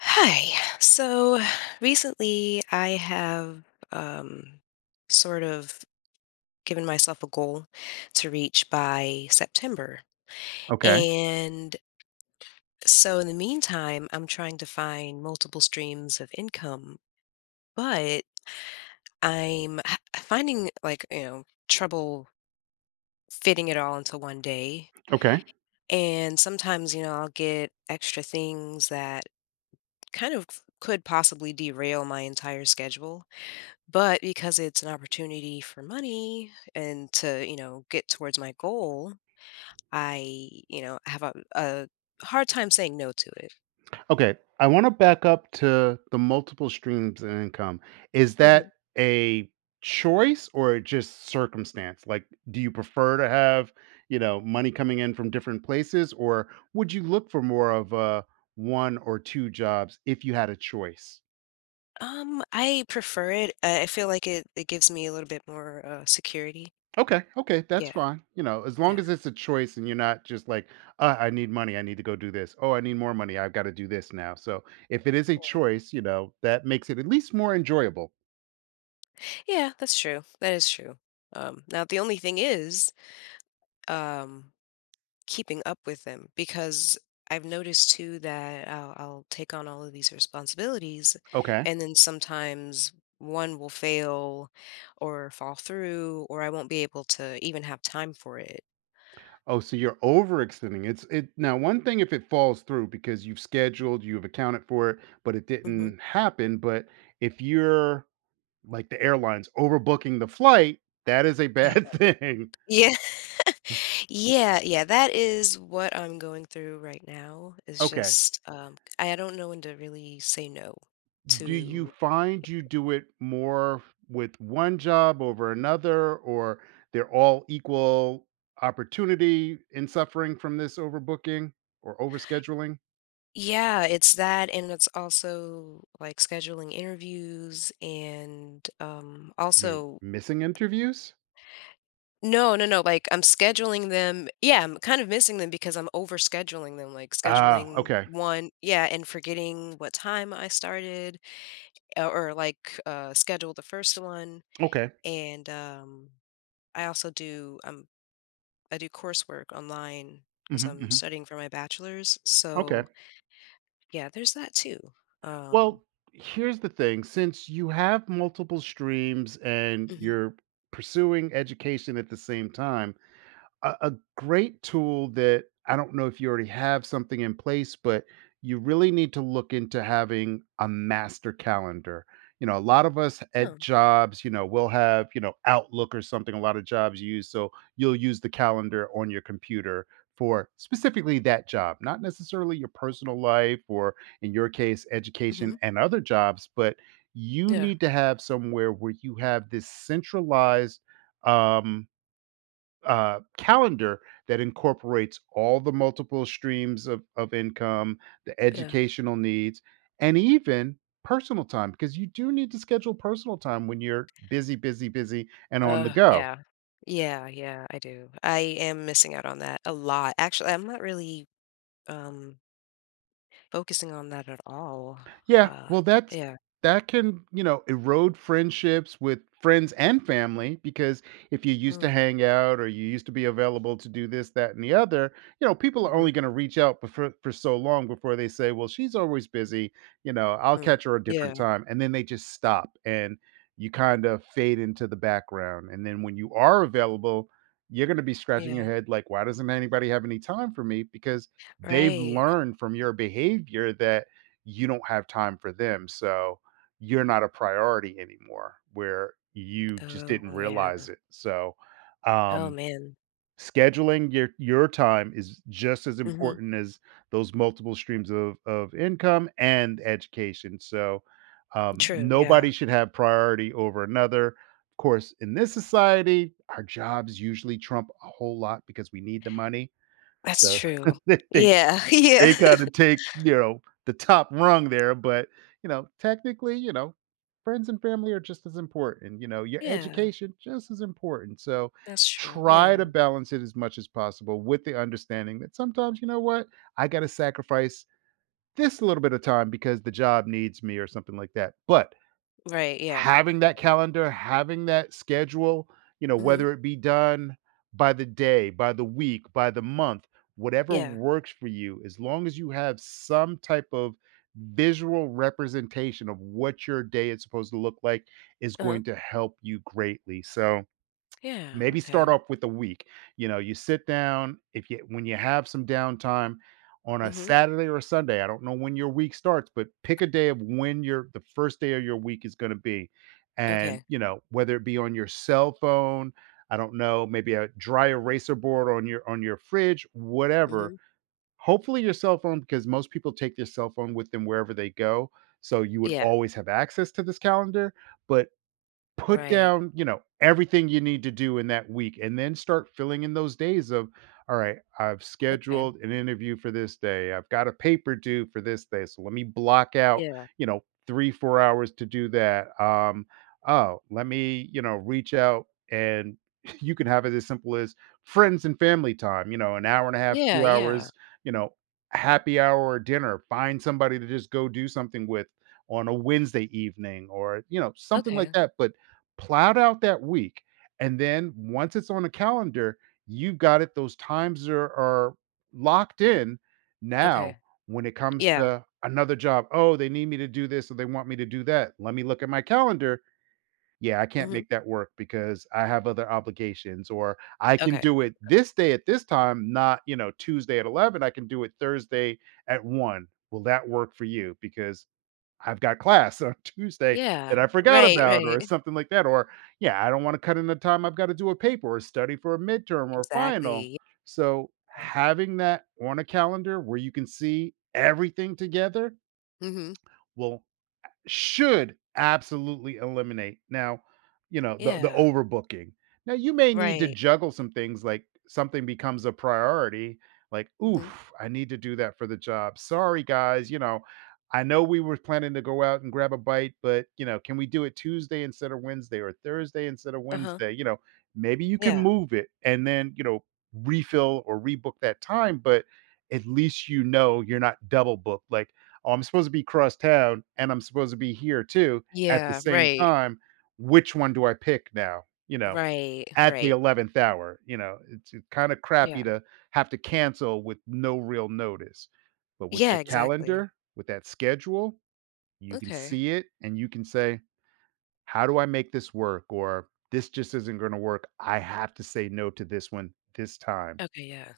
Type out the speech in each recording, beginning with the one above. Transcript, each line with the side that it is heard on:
left: Hi. So recently I have um, sort of given myself a goal to reach by September.
right: Okay,
left: And so in the meantime, I'm trying to find multiple streams of income, but I'm finding like, trouble fitting it all into one day.
right: okay,
left: And sometimes, I'll get extra things that kind of could possibly derail my entire schedule. But because it's an opportunity for money and to, get towards my goal, I have a hard time saying no to it.
right: okay. I wanna back up to the multiple streams of income. Is that
left: Hmm.
right: a choice or just circumstance? Like, do you prefer to have, you know, money coming in from different places, or would you look for more of a 1 or 2 jobs if you had a choice?
left: I prefer it. I feel like it gives me a little bit more security.
right: Okay, okay, that's
left: Yeah,
right: fine. You know, as long
left: yeah,
right: as it's a choice and you're not just like, I need money, I need to go do this. Oh, I need more money, I've gotta do this now." So, if it is a
left: right.
right: choice, you know, that makes it at least more enjoyable.
left: Yeah. That's true. That is true. Now the only thing is, um, keeping up with them because I've noticed too that I'll take on all of these responsibilities,
right: Okay.
left: and then sometimes one will fail or fall through, or I won't be able to even have time for it.
right: Oh, so you're overextending. It's it now one thing if it falls through because you've scheduled, you've accounted for it, but it
left: Hmm.
right: didn't happen. But if you're like the airlines overbooking the flight, that is a
left: Yeah.
right: bad thing.
left: Yeah. Yeah. Yeah. That is what I'm going through right now. Is
right: Okay.
left: just, I don't know when to really say no
right: Do you
left: to.
right: find you do it more with one job over another, or they're all equal opportunity in suffering from this overbooking or overscheduling?
left: Yeah, it's that, and it's also, like, scheduling interviews and,
right: You're
left: also.
right: missing interviews?
left: No, no, no, like, I'm scheduling them. Yeah, I'm kind of missing them because I'm overscheduling them, like,
right: Ah,
left: scheduling
right: okay.
left: one. Yeah, and forgetting what time I started, or, like, schedule the first one,
right: Okay.
left: and, I also do, I do coursework online because 'cause
right: hmm
left: I'm
right: hmm
left: studying for my bachelor's,
right: Okay.
left: so, yeah, there's that too, um
right: Well, here's the thing, since you have multiple streams and
left: mhm.
right: you're pursuing education at the same time, a great tool that I don't know if you already have something in place, but you really need to look into having a master calendar. You know, a lot of us
left: Oh,
right: at jobs, you know, we'll have, you know, Outlook or something a lot of jobs use. So you'll use the calendar on your computer for specifically that job, not necessarily your personal life or, in your case,
left: mhm.
right: education and other jobs, but you
left: Yeah,
right: need to have somewhere where you have this centralized um calendar that incorporates all the multiple streams of income, the
left: yeah.
right: educational needs, and even personal time, because you do need to schedule personal time when you're busy, busy, busy, and on the go.
left: Yeah. Yeah, yeah, I do. I am missing out on that a lot. Actually, I'm not really, um, focusing on that at all.
right: Yeah,
left: Uh,
right: well, that's
left: yeah.
right: that can, you know, erode friendships with friends and family because if you used to
left: Mm,
right: hang out or you used to be available to do this, that, and the other, you know, people are
left: mhm,
right: only going to reach out for so long before they say, well, she's always busy. You know, I'll
left: mm.
right: catch her a
left: Yeah,
right: different time. And then they just stop and you kind of fade into the background. And then when you are available, you're going to be scratching your
left: yeah.
right: head like, why doesn't anybody have any time for me? Because they've
left: Right.
right: learned from your behavior that you don't have time for them. So you're not a priority anymore where you just
left: Oh,
right: didn't
left: yeah.
right: realize it. So,
left: Oh,
right: um,
left: man.
right: scheduling your time is just as
left: Mhm.
right: important as those multiple streams of income and education. So,
left: True, yeah.
right: nobody should have priority over another. Of course, in this society, our jobs usually trump a whole lot because we need the money.
left: That's
right: So
left: true.
right: they,
left: Yeah, yeah.
right: they gotta take, you know, the top rung there, but, you know, technically, you know, friends and family are just as important, you know, your
left: Yeah,
right: education just as important, so
left: that's true.
right: try to
left: Yeah.
right: balance it as much as possible with the understanding that sometimes, you know what? I gotta sacrifice this little bit of time because the job needs me or something like that. But
left: Right, yeah.
right: having that calendar, having that schedule, you know,
left: Mhm.
right: whether it be done by the day, by the week, by the month, whatever
left: Yeah.
right: works for you, as long as you have some type of visual representation of what your day is supposed to look like, is
left: Uh-huh.
right: going to help you greatly. So,
left: Yeah,
right: maybe start
left: okay.
right: off with a week. You know, you sit down if you when you have some downtime on a
left: Mhm.
right: Saturday or a Sunday. I don't know when your week starts, but pick a day of when your the first day of your week is going to be. And,
left: Okay.
right: you know, whether it be on your cell phone, I don't know, maybe a dry eraser board on your fridge, whatever.
left: Mhm.
right: Hopefully your cell phone, because most people take their cell phone with them wherever they go. So you would
left: Yeah,
right: always have access to this calendar, but put
left: right.
right: down, you know, everything you need to do in that week and then start filling in those days of, all right, I've
left: Okay.
right: scheduled an interview for this day. I've got a paper due for this day. So let me block out,
left: Yeah.
right: you know, 3, 4 hours to do that. Oh, let me, you know, reach out and you can have it as simple as friends and family time, you know, an hour and a half,
left: Yeah,
right: two
left: yeah.
right: hours, you know, happy hour or dinner. Find somebody to just go do something with on a Wednesday evening or, you know, something like
left: Okay,
right: that. But plowed out that week, and then once it's on a calendar, you've got it. Those times are locked in. Now,
left: okay.
right: when it comes
left: Yeah.
right: to another job, oh, they need me to do this or they want me to do that. Let me look at my calendar. Yeah, I can't
left: Mhm.
right: make that work because I have other obligations, or I can
left: Okay.
right: do it this day at this time, not you know Tuesday at 11. I can do it Thursday at one. Will that work for you? Because I've got class on Tuesday
left: Yeah.
right: that I forgot
left: Right,
right: about or
left: right.
right: something like that, or, yeah, I don't wanna cut in the time I've gotta do a paper or study for a midterm or final.
left: Exactly,
right: So,
left: yeah.
right: having that on a calendar where you can see everything together
left: Mhm.
right: will should absolutely eliminate. Now, you know, the
left: Yeah.
right: overbooking. Now you may need to
left: Right.
right: juggle some things like something becomes a priority, like,
left: Mhm.
right: oof, I need to do that for the job. Sorry guys, you know, I know we were planning to go out and grab a bite, but you know, can we do it Tuesday instead of Wednesday or Thursday instead of
left: Uh-huh.
right: Wednesday? You know, maybe you can
left: Yeah.
right: move it and then, you know, refill or rebook that time, but at least you know you're not double booked. Like, oh, I'm supposed to be crosstown and I'm supposed to be here too at the
left: Yeah,
right: same
left: right.
right: time. Which one do I pick now? You know,
left: Right,
right: at the
left: right.
right: 11th hour, you know, it's kind of crappy
left: Yeah.
right: to have to cancel with no real notice. But with
left: Yeah,
right: that
left: exactly.
right: calendar, with that schedule, you can
left: Okay.
right: see it and you can say, how do I make this work? Or this just isn't going to work. I have to say no to this one this time.
left: Okay, yeah.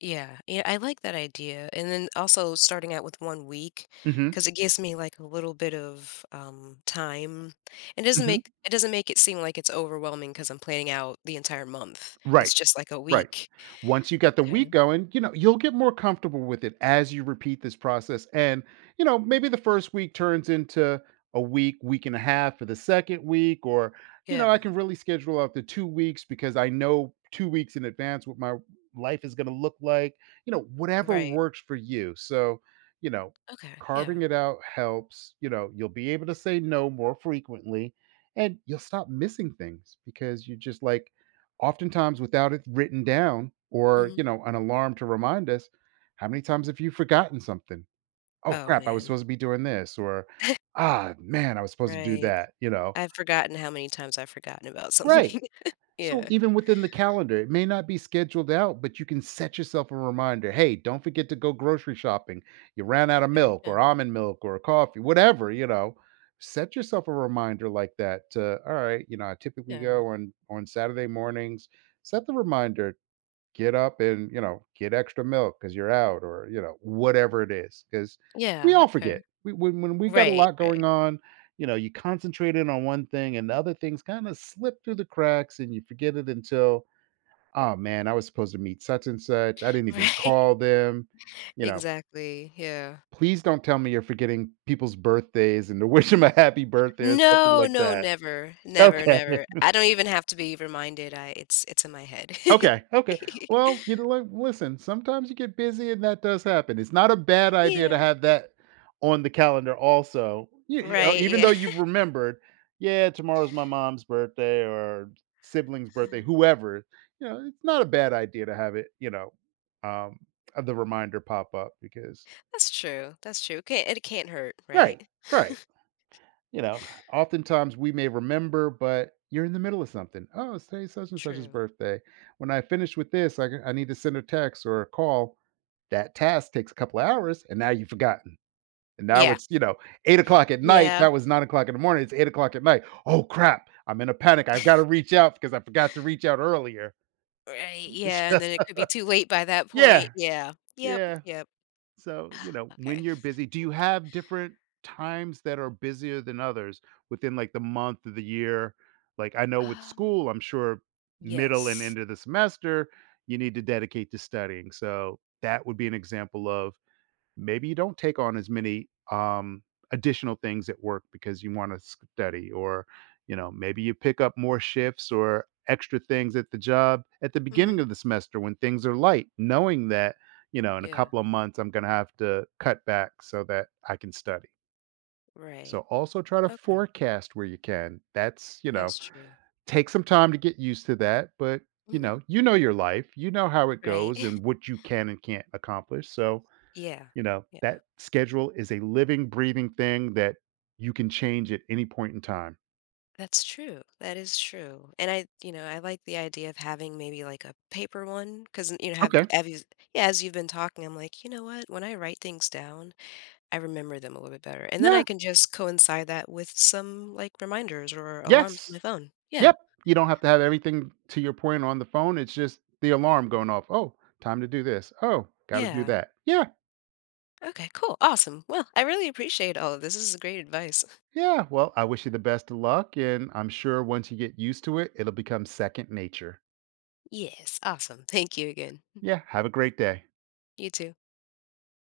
left: Yeah, yeah, I like that idea, and then also starting out with one week,
right: hmm
left: because it gives me, like, a little bit of, time.
right: hmm
left: It doesn't make it seem like it's overwhelming because 'cause I'm planning out the entire month.
right: Right.
left: It's just like a
right: Right.
left: week.
right: Once you got the
left: Okay.
right: week going, you know, you'll get more comfortable with it as you repeat this process. And, you know, maybe the first week turns into a week, week and a half for the second week, or, you know,
left: Yeah,
right: I can really schedule out the 2 weeks because I know 2 weeks in advance what my life is going to look like, you know, whatever
left: right.
right: works for you. So, you know,
left: Okay,
right: carving
left: yeah.
right: it out helps. You know, you'll be able to say no more frequently and you'll stop missing things because you just like, oftentimes without it written down or
left: Mhm.
right: you know an alarm to remind us how many times have you forgotten something. Oh,
left: Oh,
right: crap, I was
left: man.
right: supposed to be doing this, or, ah, man, I was supposed to do
left: Right.
right: that, you know,
left: I've forgotten how many times I've forgotten about something.
right: right. So
left: Yeah.
right: even within the calendar it may not be scheduled out, but you can set yourself a reminder. Hey, don't forget to go grocery shopping. You ran out of
left: Okay,
right: milk
left: yeah,
right: or almond milk or coffee, whatever, you know. Set yourself a reminder like that to, all right, you know, I typically
left: yeah.
right: go on Saturday mornings. Set the reminder, get up and, you know, get extra milk because you're out, or, you know, whatever it is. Because we
left: Yeah,
right: all
left: okay.
right: forget. We, when we got a
left: Right,
right: lot
left: right,
right: going on, you know, you concentrate in on one thing and the other things kind of slip through the cracks and you forget it until, oh man, I was supposed to meet such and such. I didn't even
left: right.
right: call them. You know,
left: Exactly, yeah.
right: please don't tell me you're forgetting people's birthdays and to wish them a happy birthday or something
left: No,
right: like
left: no,
right: that.
left: never, never,
right: Okay.
left: never. I don't even have to be reminded, I it's in my head.
right: Okay, okay. Well, you know, li listen, sometimes you get busy and that does happen. It's not a bad idea to
left: Yeah.
right: have that on the calendar also. You know,
left: Right,
right: even
left: yeah.
right: though you've remembered, "Yeah, tomorrow's my mom's birthday or sibling's birthday," whoever, you know, it's not a bad idea to have it, you know, um, the reminder pop up because
left: That's true, that's true. Can't hurt,
right: right,
left: right?
right: right. You know, oftentimes we may remember, but you're in the middle of something. Oh, it's today such and such's
left: True.
right: birthday. When I finish with this, I need to send a text or a call. That task takes a couple of hours, and now you've forgotten. And now
left: Yeah.
right: it's you know 8 o'clock at night.
left: Yeah.
right: That was 9 o'clock in the morning. It's 8 o'clock at night. Oh, crap! I'm in a panic. I've got to reach out because I forgot to reach out earlier.
left: Right, yeah, and then it could be too late by that point.
right: Yeah,
left: Yeah. Yep,
right: yeah.
left: yep.
right: So, you know, when
left: Okay.
right: you're busy, do you have different times that are busier than others within like the month of the year? Like I know with
left: Um,
right: school, I'm sure middle and
left: yes.
right: end of the semester, you need to dedicate to studying. So that would be an example of maybe you don't take on as many, additional things at work because you want to study, or you know maybe you pick up more shifts or extra things at the job at the beginning
left: Mhm.
right: of the semester when things are light, knowing that, you know, in a
left: Yeah,
right: couple of months I'm going to have to cut back so that I can study. So
left: right.
right: also try to
left: Okay,
right: forecast where you can. That's, you know,
left: that's true.
right: take some time to get used to that, but you
left: Mhm.
right: know, you know your life, you know how it
left: Right.
right: goes and what you can and can't accomplish. So,
left: Yeah.
right: you know, that schedule is a living, breathing thing that you can change at any point in time.
left: That's true. That is true. And I like the idea of having maybe like a paper one because, have,
right: Okay.
left: have you, yeah, as you've been talking, I'm like, you know what? When I write things down, I remember them a little bit better. And then I
right: Yeah.
left: can just coincide that with some like reminders or alarms on my
right: Yes.
left: phone. Yeah.
right: Yep. You don't have to have everything to your point on the phone. It's just the alarm going off. Oh, time to do this. Oh, got to do
left: Yeah.
right: that. Yeah.
left: Okay, cool. Awesome. Well, I really appreciate all of this. This is great advice.
right: Yeah. Well, I wish you the best of luck. And I'm sure once you get used to it, it'll become second nature.
left: Yes. Awesome. Thank you again.
right: Yeah. Have a great day.
left: You too.